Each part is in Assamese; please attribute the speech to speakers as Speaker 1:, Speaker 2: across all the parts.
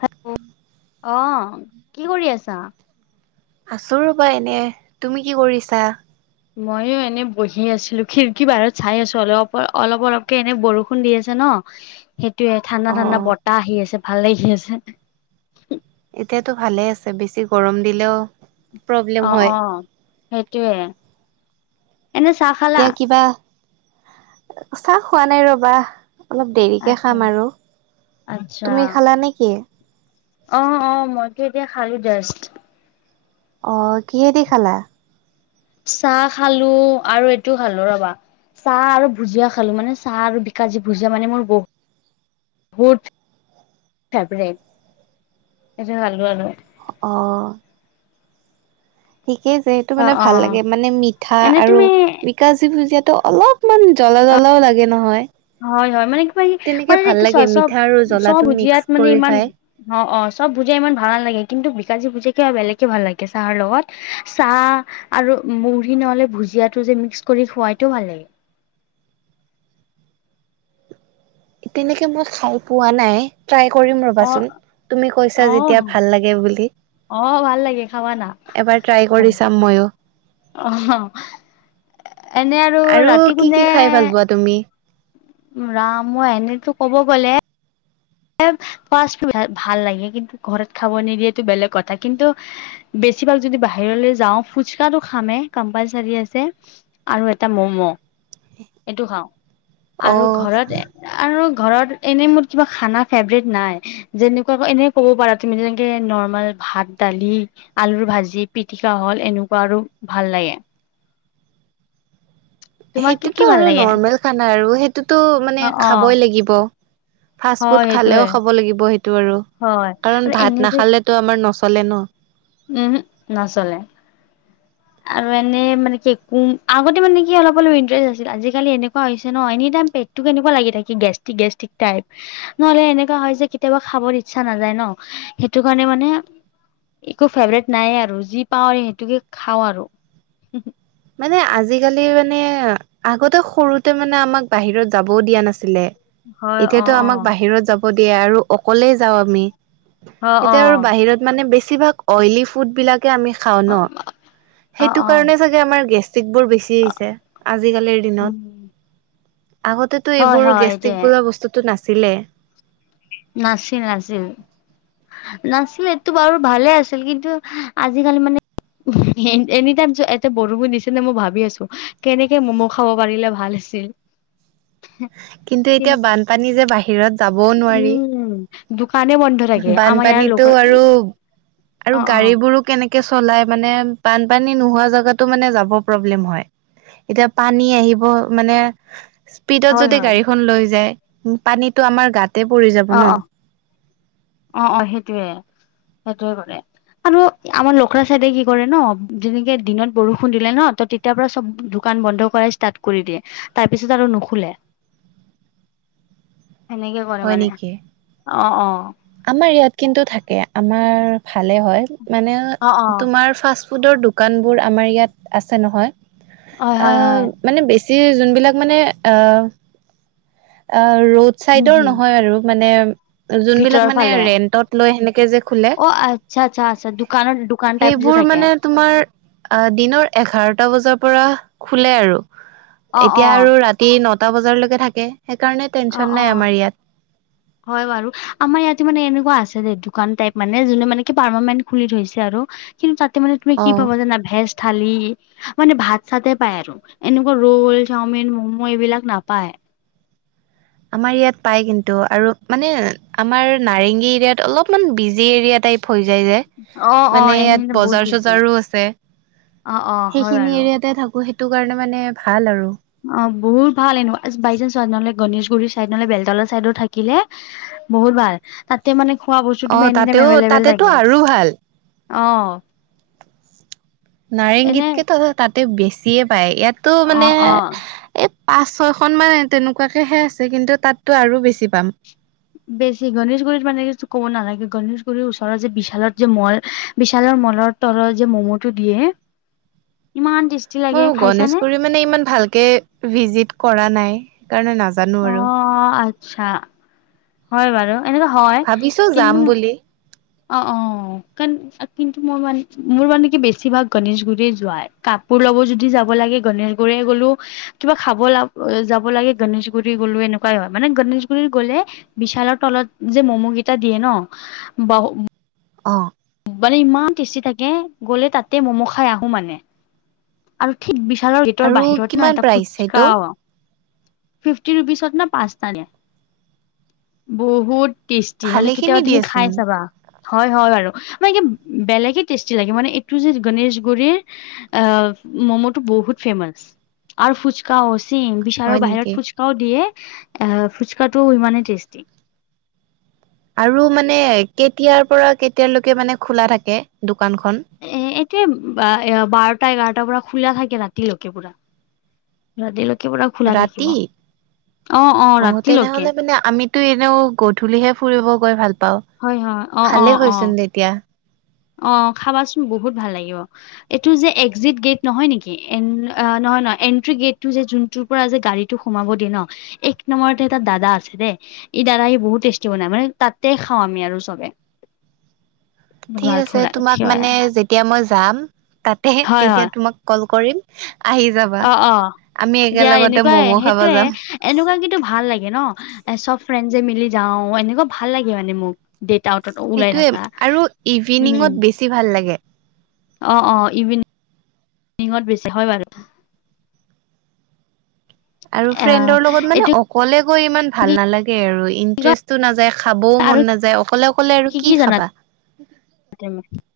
Speaker 1: হেল্ল' অ, কি কৰি আছা?
Speaker 2: আছোঁ ৰ'বা এনে। তুমি কি কৰিছা?
Speaker 1: মইয়ো এনে বহি আছিলো খিৰিকী বাহিৰত চাই আছো অলপ অ, অলপ-অলপকে এনে বৰষুণ দি আছে ন।
Speaker 2: উম,
Speaker 1: সেইটোয়ে ঠাণ্ডা-ঠাণ্ডা বতাহ আহি আছে ভাল লাগি আছে।
Speaker 2: এতিয়াতো ভালে আছে বেছি গৰম দিলেও প্ৰব্লেম
Speaker 1: অ',
Speaker 2: হয়।
Speaker 1: অ', সেইটোয়ে এনে চাহ খা
Speaker 2: এতিয়া কিবা, চাহ খোৱা নাই ৰবা। অলপ দেৰিকে
Speaker 1: আচ্ছা
Speaker 2: খাম আৰু,
Speaker 1: আচ্ছা
Speaker 2: তুমি খালা নে কি?
Speaker 1: অ', অ', মইতো এতিয়া খালো জাষ্ট।
Speaker 2: অ, কিহেদি খালা?
Speaker 1: চাহ খালো আৰু এইটো খালো ৰবা। চাহ আৰু ভুজিয়া খালো মানে চাহ আৰু বিকাজি ভুজিয়া মানে মোৰ বহুত বুট ফেভৰেট এইটো ভালকৈ জানো।
Speaker 2: অ', ঠিকেই যিহেতু
Speaker 1: অ
Speaker 2: মানে
Speaker 1: অ
Speaker 2: ভাল লাগে মানে মিঠা
Speaker 1: এনে
Speaker 2: আৰু
Speaker 1: তুমি
Speaker 2: বিকাজী ভুজিয়াতো অলপমান জ্বলা-জ্বলাও লাগে নহয়।
Speaker 1: হয়-হয় মানে কিবা
Speaker 2: তেনেকে
Speaker 1: মানে
Speaker 2: ভাল লাগে মিঠা আৰু
Speaker 1: চব-চব
Speaker 2: জ্বলাটো মিক্স
Speaker 1: ভুজিয়াত মানে
Speaker 2: কৰি
Speaker 1: ইমান
Speaker 2: খাই।
Speaker 1: অ', অ', চব ভুজিয়া ইমান ভাল নালাগে কিন্তু বিকাজী ভুজিয়া কিবা বেলেগকে ভাল লাগে চাহৰ লগত। চাহ আৰু মুড়ি নহ'লে ভুজিয়াটো যে মিক্স কৰি খুৱাইটো ভাল লাগে।
Speaker 2: তেনেকে মই খাই পোৱা নাই ট্ৰাই কৰিম
Speaker 1: অ
Speaker 2: ৰবাচোন, তুমি কৈছা
Speaker 1: অ
Speaker 2: যেতিয়া ভাল লাগে বুলি
Speaker 1: অ ভাল লাগে খাবা না
Speaker 2: এবাৰ ট্ৰাই কৰি চাম মইয়ো।
Speaker 1: অহ, এনে আৰু ৰাতি
Speaker 2: কি
Speaker 1: কোনে
Speaker 2: কি খাই ভাল পোৱা তুমি?
Speaker 1: ৰাম মই এনেতো ক'ব গ'লে এব ফাৰ্ষ্ট ভা-ভাল লাগে কিন্তু ঘৰত খাব নিদিয়েতো বেলেগ কথা কিন্তু বেছিভাগ যদি বাহিৰলৈ যাও ফুচকাটো খামে, কম্পালচাৰী আছে। আৰু এটা ম'ম এইটো খাও।
Speaker 2: অ
Speaker 1: আৰু ঘৰত এ আৰু ঘৰত এনেই মোৰ কিবা খানা ফেভৰেট নাই। যেনেকুৱা এনে ক'ব পাৰা তুমি যেনেকে নৰ্মেল ভাত, দালি আলুৰ ভাজি, পিতিকা হ'ল এনেকুৱা আৰু ভাল লাগে। তোমাক কি কি
Speaker 2: সেইটোতো
Speaker 1: ভাল
Speaker 2: আৰু
Speaker 1: লাগে
Speaker 2: নৰ্মেল খানা আৰু সেইটোতো
Speaker 1: অ
Speaker 2: মানে
Speaker 1: অ
Speaker 2: খাবই লাগিব। ফাষ্ট ফুড
Speaker 1: হয়
Speaker 2: খালেও
Speaker 1: সেইটোয়ে
Speaker 2: খাব লাগিব, সেইটো আৰু
Speaker 1: হয়
Speaker 2: কাৰণ
Speaker 1: আৰু এনে
Speaker 2: ভাত
Speaker 1: যে
Speaker 2: নাখালে ত, আমাৰ নচলে ন।
Speaker 1: উম, হু ন।
Speaker 2: [inaudible]
Speaker 1: আৰু এনে মানে কি কোম আগতে মানে কি অলপ-অলপ ইণ্টাৰেষ্ট আছিল আজিকালি এনেকুৱা হৈছে ন এনিটাইম পেক তো কেনেকোৱা লাগি থাকে গেষ্ট্ৰিক-গেষ্ট্ৰিক টাইপ। নহ'লে এনেকুৱা হয় যে কেতিয়াবা খাবৰ ইচ্ছা নাযায় ন, সেইটো কাৰণে মানে একো ফেভৰেট নাই আৰু যি পাও আৰু সেইটোকে খাও আৰু।
Speaker 2: মানে আজিকালি মানে আগতে সৰুতে মানে আমাক বাহিৰত যাবও দিয়া নাছিলে।
Speaker 1: হয় অ
Speaker 2: এতিয়াতো
Speaker 1: অ
Speaker 2: আমাক বাহিৰত যাব যাব দিয়া আৰু অকলে যাও আমি
Speaker 1: অ
Speaker 2: এতিয়া আৰু বাহিৰত মানে বেছিভাগ অইলী ফুড বিলাকে আমি খাও ন,
Speaker 1: অ অ
Speaker 2: সেইটো
Speaker 1: অ
Speaker 2: কাৰণে চাগে আমাৰ গেষ্টিকবোৰ বেছি হৈছে আজিকালিৰ
Speaker 1: উম
Speaker 2: দিনত আগতে তো
Speaker 1: হয়
Speaker 2: এইবোৰ
Speaker 1: হয় এইটোৱে
Speaker 2: গেষ্টিক বোলো বস্তুতো নাছিলে।
Speaker 1: নাছিলি-নাছিলি। নাছিলে এইটো বাৰু ভালে আছিল কিন্তু আজিকালি মানে হ'ম, এনিটাইম যে এটা বুৰ্বকৰ নিচিনা মই ভাবি আছো কেনেকে ম'ম' খাব পাৰিলে ভাল আছিল।
Speaker 2: কিন্তু এতিয়া
Speaker 1: কিন-
Speaker 2: বানপানী যে বাঢ়ি বাহিৰত যাব
Speaker 1: উম, দোকানে বন্ধ থাকে আমাৰ ইয়াৰ
Speaker 2: বানপানীতো
Speaker 1: লোকেল অ
Speaker 2: আৰু-আৰু
Speaker 1: অ
Speaker 2: গাড়ীবোৰো কেনেকে কেঁচু ওলাই মানে, বানপানী নোহোৱা জেগাতো মানে যাব প্ৰব্লেম হয়। এতিয়া পানী আহিব, মানে স্পীডত
Speaker 1: হয়
Speaker 2: যদি
Speaker 1: হয়
Speaker 2: গাড়ীখন লৈ যায় উ', পানীত আমাৰ গাতে পৰি যাব
Speaker 1: অ
Speaker 2: ন।
Speaker 1: অ অ', অ', সেইটোৱে-সেইটোৱে কৰে। আৰু আমাৰ লখৰা চাইডে কি কৰে ন' যেনেকে দিনত বৰষুণ দিলে ন, তেতিয়াৰ পৰা চব দোকান বন্ধ কৰাই ষ্টাৰ্ট কৰি দিয়ে তাৰ পিছত আৰু নুখোলে।
Speaker 2: উ', [inaudible]
Speaker 1: সেনেকে কৰে মানে
Speaker 2: নেকি?
Speaker 1: অ', অ',
Speaker 2: আমাৰ ইয়াত কিন্তু থাকে, আমাৰ ভালে হয়। মানে
Speaker 1: অ অ
Speaker 2: তোমাৰ ফাৰ্ষ্ট ফুডৰ দোকানবোৰ আমাৰ ইয়াত আছে নহয়।
Speaker 1: হয় হয় হয়
Speaker 2: অ, মানে বেছি যোনবিলাক মানে এ, অ', ৰোড
Speaker 1: হম
Speaker 2: চাইডৰ
Speaker 1: হম
Speaker 2: নহয় আৰু মানে, যোনবিলাক
Speaker 1: ভিতৰৰ
Speaker 2: মানে
Speaker 1: ফালে
Speaker 2: ৰেন্টত লৈ সেনেকে যে খোলে।
Speaker 1: অ আচ্ছা আচ্ছা আচ্ছা দোকানৰ দোকান টাইপ যে
Speaker 2: সেইবোৰ
Speaker 1: থাকে
Speaker 2: মানে তোমাৰ অ', দিনৰ এঘাৰটা বজাৰ পৰা খোলে আৰু
Speaker 1: অ অ
Speaker 2: এতিয়া আৰু ৰাতি ৰাতি নটা বজালৈকে থাকে সেইকাৰণে
Speaker 1: অ
Speaker 2: টেনচন
Speaker 1: অ
Speaker 2: নাই আমাৰ ইয়াত।
Speaker 1: হয়, বাৰু আমাৰ ইয়াতে মানে এনেকুৱা আছে দেই দোকান টাইপ মানে যোনে মানে কি পাৰ্মানেণ্ট খুলি থৈছে আৰু কিন্তু তাতে মানে তুমি
Speaker 2: অ
Speaker 1: কি পাবা জানা ভেজ থালি, মানে ভাত চাত পায় আৰু'। এনেকুৱা ৰোল, চাওমিন, ম'ম' এইবিলাক নাপায়।
Speaker 2: আমাৰ ইয়াত পাই কিন্তু আৰু মানে আমাৰ নাৰেঙংগী এৰিয়াত অলপমান বিজি এৰিয়া টাইপ। হৈ যায়
Speaker 1: অ
Speaker 2: যে।
Speaker 1: অ
Speaker 2: মানে ইয়াত
Speaker 1: এনে বহুত
Speaker 2: বজাৰ
Speaker 1: বিজি।
Speaker 2: চজাৰো আছে
Speaker 1: অ অ হয় বাৰু
Speaker 2: সেইখিনি এৰিয়াতে থাকো। সেইটো কাৰণে মানে ভাল আৰু।
Speaker 1: অ, বহুত ভাল এনে বাই চান্স চ নহলে গণেশগুৰিৰ চাইদ নহলে বেলতলৰ ছাইডো থাকিলে, বহুত ভাল তাতে মানে খোৱা বস্তু
Speaker 2: অ
Speaker 1: তুমি এনিটাইম
Speaker 2: তাতেও
Speaker 1: এভেইলেবেল
Speaker 2: তাতেতো
Speaker 1: থাকে।
Speaker 2: আৰু ভাল
Speaker 1: অ', এনে
Speaker 2: নাৰেংগীতকেতো তাতে বেছিয়ে পায়। ইয়াতো
Speaker 1: অ
Speaker 2: মানে
Speaker 1: অ
Speaker 2: এই পাঁচ ছয়খন মান তেনেকুৱাকেহে আছে কিন্তু তাতটো আৰু বেছি পাম।
Speaker 1: বেছি গণেশগুৰিত মানে কি ক'ব নালাগে, গণেশগুৰিৰ ওচৰত যে বিশালত যে মল বিশালৰ মলত তলৰ যে ম'ম' টো দিয়ে,
Speaker 2: উ', [unintelligible]
Speaker 1: ইমান টেষ্টি লাগে
Speaker 2: মই
Speaker 1: খাইছানে?
Speaker 2: গণেশগুৰি মানে ইমান ভালকে ভিজিট কৰা নাই, সেইকাৰণে নাজানোঁ আৰু।
Speaker 1: চা, হয় বাৰু এনেকোঁৱা হয়
Speaker 2: ভাবিছো যাম
Speaker 1: কিন্তু'
Speaker 2: বুলি
Speaker 1: অ', অ', কি কিন্তু মোৰ মান মোৰ মানে কি বেছিভাগ গণেশগুৰি যোৱাৰ, কাপোৰ লব যদি যাব লাগে গণেশগুৰিয়ে গ'লো। কিবা খাব ল যাব লাগে গনেশ গুৰি গ'লো, এনেকুৱাই হয় মানে গনেশগুৰি গ'লে বিশালৰ তলত যে ম'ম'কেইটা দিয়ে ন ব
Speaker 2: অঁ,
Speaker 1: মানে ইমান টেষ্টি থাকে গ'লে তাতে মম' খাই আহোঁ মানে। আৰু ঠিক বিশালৰ গেটৰ
Speaker 2: আৰু
Speaker 1: বাহিৰত ন
Speaker 2: কিমান
Speaker 1: এটা
Speaker 2: প্ৰাইচ সেইটো
Speaker 1: ফুচকাও, ফিফটি ৰুপিচত না পাঁচটা দিয়ে, বহুত টেষ্টি মানে
Speaker 2: ভালেখিনি
Speaker 1: কেতিয়াবা তুমি
Speaker 2: দিয়েচোন
Speaker 1: খাই চাবা। হয়-হয় বাৰু মানে বেলেগে টেষ্টি লাগে, মানে এইটো যে গণেশগুৰিৰ অ, ম'ম'টো বহুত ফেমাচ আৰু ফুচকা অ, চেম বিশালৰ
Speaker 2: হয় নেকি
Speaker 1: বাহিৰত ফুচকা কাও দিয়ে এ ফুচকাটোও ইমানেই টেষ্টি।
Speaker 2: আৰু মানে কেতিয়াৰ পৰা কেতিয়ালৈকে মানে খোলা থাকে দোকানখন?
Speaker 1: এ এতিয়া এ বাৰটা এঘাৰটাৰ পৰা খোলা থাকে ৰাতিলৈকে পুৰা। ৰাতিলৈকে পুৰা খোলা থাকিব
Speaker 2: ৰাতি
Speaker 1: অ, অ, ৰাতিলৈকে।
Speaker 2: মানে আমিতো এনেও গধূলিহে ফুৰিব গৈ ভাল পাওঁ,
Speaker 1: হয় হয় অ অ
Speaker 2: ভালে
Speaker 1: অ
Speaker 2: হয় চোন তেতিয়া।
Speaker 1: অ' খাবাচোন বহুত ভাল লাগিব। এইটো যে একযিট গেট নহয় নেকি এন নহয় নহয় এনট্ৰি গেটটো যে যোনটো পৰা যে গাড়ীটো সোমাব দিয়ে ন এক নম্বৰতে এটা দাদা আছে দেই এই দাদাই সি বহুত টেষ্টি বনাই মানে তাতে খাওঁ আমি আৰু চবে। বহুত
Speaker 2: ঠিক
Speaker 1: ভাল
Speaker 2: আছে
Speaker 1: খোলা
Speaker 2: তোমাক
Speaker 1: খিৱাই
Speaker 2: মানে যেত তিয়া মই যাম তাতে
Speaker 1: হয়
Speaker 2: তেতিয়া
Speaker 1: হয়
Speaker 2: তোমাক কল কৰিম আহি যাব
Speaker 1: অ' অ' দিয়া এনেকুৱাই
Speaker 2: খাব
Speaker 1: সেইটোৱে।
Speaker 2: যাম
Speaker 1: এনেকুৱা কিন্তু ভাল লাগে ন, এ চব ফ্ৰেণ্ডজে মিলি যাও এনেকুৱা ভাল লাগে মানে মোক। ডেট আউটট ওলাই
Speaker 2: সেইটোয়ে
Speaker 1: থাকা
Speaker 2: আৰু
Speaker 1: উম।
Speaker 2: ইভিনিঙত বেছি ভাল লাগে।
Speaker 1: অ'অ' ইভিনিংত বেছি হয় বাৰু।
Speaker 2: আৰু
Speaker 1: আহ
Speaker 2: ফ্ৰেণ্ডৰ লগত মানে
Speaker 1: এইটো
Speaker 2: অকলে গৈ ইমান
Speaker 1: কি
Speaker 2: ভাল নালাগে আৰু
Speaker 1: কয়
Speaker 2: ইন্টৰেষ্ট টো নাযায়, খাবও
Speaker 1: আৰু
Speaker 2: মন নাযায় অকলে অকলে আৰু কি খাবা?
Speaker 1: [unintelligible]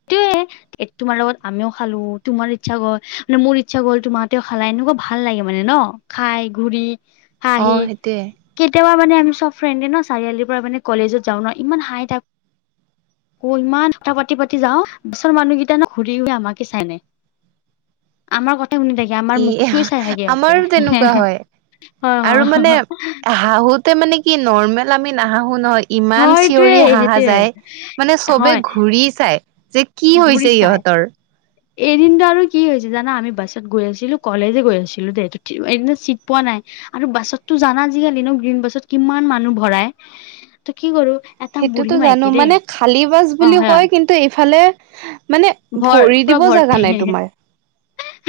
Speaker 2: [inaudible]
Speaker 1: এ তোমাৰ লগত আমিও খালো তোমাৰ ইচ্ছা গল মানে মোৰ ইচ্ছা গল তোমাহতেও খালা এনেকুৱা ভাল লাগে মানে ন। খাই ঘূৰি,
Speaker 2: অ
Speaker 1: হাঁহি
Speaker 2: সেইটোয়ে
Speaker 1: কেতিয়াবা মানে আমি চব ফ্ৰেণ্ডে ন চাৰিআলিৰ পৰা মানে কলেজত যাওঁ ন ইমান হাঁহি থাকোঁ। ইমান কথা পাতি পাতি যাও ওচৰৰ মানুহ কেইটা ন ঘূৰি ঘুৰে আমাকে চাই নাই আমাৰ কথা শুনি থাকে। আমাৰ
Speaker 2: ই
Speaker 1: মুখটোয়ে চাই থাকে ইহঁতে
Speaker 2: আমাৰো
Speaker 1: হয়।
Speaker 2: তেনেকুৱা হয় এতিয়া মানে কি নৰ্মেল আমি নাহাহোঁ নহয়। ইমান
Speaker 1: হয় সেইটোৱে
Speaker 2: চিঞৰি হাহা
Speaker 1: সেইটোৱে
Speaker 2: যায়, মানে চবে
Speaker 1: হয়
Speaker 2: ঘূৰি চায়। যে কি
Speaker 1: ঘূৰি
Speaker 2: হৈছে
Speaker 1: চাই
Speaker 2: ইহঁতৰ?
Speaker 1: এদিনটো আৰু কি হৈছে জানা, আমি বাছত গৈ আছিলো কলেজে গৈ আছিলো দেই এদিন চিট পোৱা নাই, আৰু বাছততো জানা আজিকালি ন গ্ৰীণ বাছত কিমান মানুহ ভৰাই, ত' কি কৰো- এটা বুঢ়ী
Speaker 2: সেইটোতো জানো
Speaker 1: মাইকী দেই
Speaker 2: মানে খালী বাছ
Speaker 1: অ
Speaker 2: বুলি
Speaker 1: হয়
Speaker 2: কয়, কিন্তু এইফালে মানে,
Speaker 1: ভৰ
Speaker 2: ভৰি দিব জাগা নাই তোমাৰ।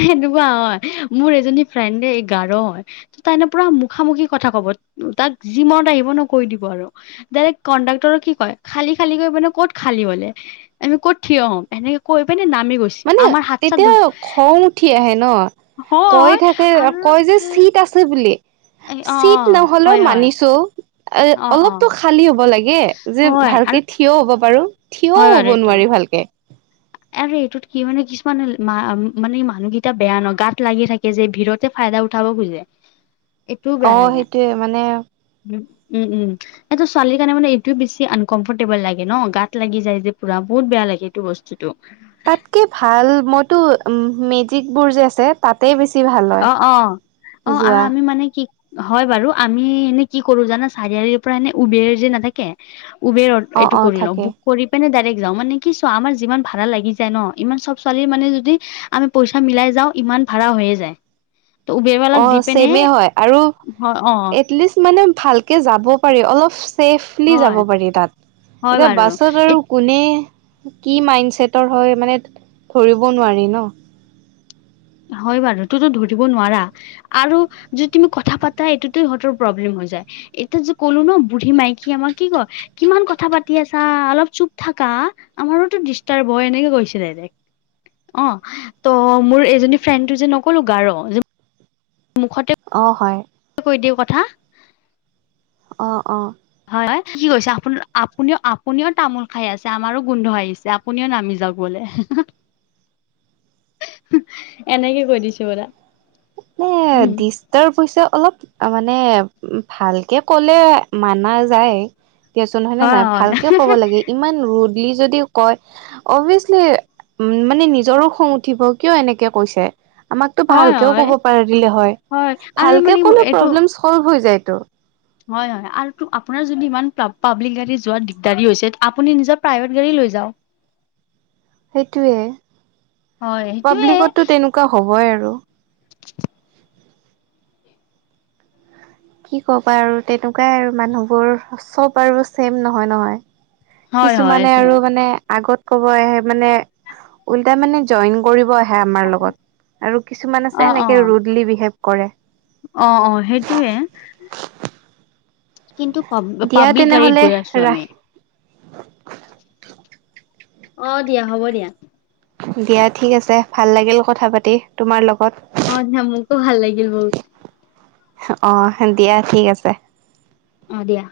Speaker 1: হেনেকুৱা অ মোৰ এজনী ফ্ৰেণ্ডে এই গাৰো হয়। ত তাই ম পুৰা মুখামুখি কথা কব তাক যি মনত আহিব ন কৈ দিব আৰু। ডাইৰেক্ কণ্ডাক্টৰক কি কয় খালী খালী কৰি মানে ক'ত খালী হলে আমি ক'ত থিয় হ'ম এনেকে কৈ পানে নামি গৈছে।
Speaker 2: মানে
Speaker 1: আমাৰ হাত চাত ধ
Speaker 2: তেতিয়া খং উঠি আহে ন কৈ
Speaker 1: হয়
Speaker 2: থাকে কয় যে
Speaker 1: আৰু
Speaker 2: চীট আছে। বুলি
Speaker 1: এই অ',
Speaker 2: চিট
Speaker 1: অ',
Speaker 2: নহ'লেও
Speaker 1: হয়, হয়,
Speaker 2: মানিছো এ
Speaker 1: অ', অ',
Speaker 2: অলপতো খালী হ'ব লাগে যে
Speaker 1: হয়
Speaker 2: ভালকে
Speaker 1: আৰু
Speaker 2: থিয় হব পাৰো। থিয়ও
Speaker 1: হয়
Speaker 2: হ'ব
Speaker 1: বাৰু এইটো।
Speaker 2: নোৱাৰে ভালকে।
Speaker 1: আৰু এইটোত কি হয়নো কিছুমান মানে মানুহকেইটা বেয়া ন গাত লাগি থাকে যে ভিৰত। ফাইদা উঠাব খুজে।
Speaker 2: [inaudible]
Speaker 1: এইটোও
Speaker 2: অ
Speaker 1: বেয়া লাগে,
Speaker 2: সেইটোয়ে মানে
Speaker 1: উম, উম, উম' এইটো ছোৱালী কাৰণে মানে এইটো বেছি আনকমফৰ্টেবল লাগে ন, গাত লাগি যায় যে পুৰা বহুত বেয়া লাগে এইটো বস্তু। তু,
Speaker 2: তাতকে ভাল মইতো মেজিকবোৰ যে আছে, তাতে বেছি ভাল। হয়।
Speaker 1: অ' অ' অ' আৰু
Speaker 2: যোৱা
Speaker 1: আমি মানে কি হয় বাৰু আমি এনে কি কৰো জানা, চাৰিআলিৰ পৰা এনে উবেৰ যে নাথাকে উবেৰত
Speaker 2: অ
Speaker 1: এইটো
Speaker 2: অ
Speaker 1: কৰি লওঁ
Speaker 2: থাকে
Speaker 1: বুক, কৰি পিনে ডাইৰেক্ট যাওঁ, মানে কি চোৱা আমাৰ যিমান ভাড়া লাগি যায় ন ইমান চব ছোৱালীৰ মানে যদি আমি পইচা মিলাই যাও ইমান ভাড়া হৈয়ে যায়। ত উবেৰৱালাক দি
Speaker 2: অ'
Speaker 1: পিনে
Speaker 2: ছেমে হয় আৰু
Speaker 1: হয় অ
Speaker 2: এটলিষ্ট, মানে ভালকে যাব পাৰি অলপ ছেফলি যাব
Speaker 1: হয়
Speaker 2: পাৰি তাত,
Speaker 1: হয়
Speaker 2: এতিয়া বাছত
Speaker 1: বাৰু
Speaker 2: আৰু কোনে কি মাইণ্ডছেটৰ হয় মানে ধৰিব নোৱাৰি ন।
Speaker 1: হয় বাৰু তোতো ধৰিব নোৱাৰা। আৰু যদি তুমি কথা পাতা এইটোত সিহঁতৰ প্ৰবলেম হৈ যায়। এতি যে কলো ন বুঢ়ী মাইকী আমাক কি কয়, কিমান কথা পাতি আছা অলপ চুপ থাকা। আমাৰোতো দিষ্টাৰ হয় এনেকে কৈছিলে, অ ত মোৰ এজনী ফ্ৰেডটো যে নক'লো গা ৰ মুখতে,
Speaker 2: অঁ হয়,
Speaker 1: কৈ দিওঁ কথা।
Speaker 2: অঁ অঁ
Speaker 1: হয় হয় কি কৈছে, আপু আপুনিও আপুনিও তামোল খাই আছে আমাৰো গোন্ধ আহিছে। আপুনিও নামি যাওক বোলে।
Speaker 2: [inaudible]
Speaker 1: এনেকে কৈ দিছে পোৰা।
Speaker 2: উম দিছ তাৰ পইছে অলপ তামানে ভালকে ক'লে মানা যায়। দিয়াচোন হয় নে নহয় ভালকে ক'ব লাগে ইমান ৰু'দলি যদি কয়, অভিয়াচলি উম মানে নিজৰো খং উঠিব, কিয় এনেকে কৈছে আমাকতো ভাল
Speaker 1: হয়
Speaker 2: কেও
Speaker 1: হয়
Speaker 2: ক'ব পাৰিলে হয়,
Speaker 1: আৰু
Speaker 2: ভালকে
Speaker 1: মানে
Speaker 2: ক'লে
Speaker 1: এইটো
Speaker 2: প্ৰব্লেম চল্ভ হৈ যায়তো।
Speaker 1: হয় হয় আৰু টো আপোনাৰ যদি ইমান পাব্লিক গাড়ী যোৱাত দিগদাৰী হৈছে, আপুনি নিজৰ প্ৰাইভেট গাড়ী লৈ যাওক।
Speaker 2: সেইটোয়ে
Speaker 1: হয় সেইটোয়ে
Speaker 2: পাব্লিকতো তেনেকুৱা হ'বই আৰু কি ক'বা আৰু তেনেকুৱাই আৰু মানুহবোৰ, চব আৰু ছেইম নহয় নহয়।
Speaker 1: হয় হয়
Speaker 2: কিছুমানে
Speaker 1: এইটোয়ে
Speaker 2: আৰু মানে আগত ক'ব আহে মানে উল্টাই মানে জইন কৰিব আ আহে আমাৰ লগত আৰু কিছুমান
Speaker 1: অ
Speaker 2: আছে
Speaker 1: অ
Speaker 2: এনেকে ৰুডলি বিহেভ কৰে।
Speaker 1: অ অ সেইটোয়ে। কিন্তু পাব
Speaker 2: দিয়া
Speaker 1: পাব্লিক গাড়ীত
Speaker 2: তেনেহলে
Speaker 1: গৈ আছো আমি।
Speaker 2: ৰাখ
Speaker 1: অ দিয়া হ'ব দিয়া।
Speaker 2: দিয়া ঠিক আছে, ভাল লাগিল কথা পাতি তোমাৰ লগত।
Speaker 1: অহ দিয়া, মোকো ভাল লাগিল বহুত।
Speaker 2: অঁ দিয়া ঠিক আছে।
Speaker 1: অ দিয়া।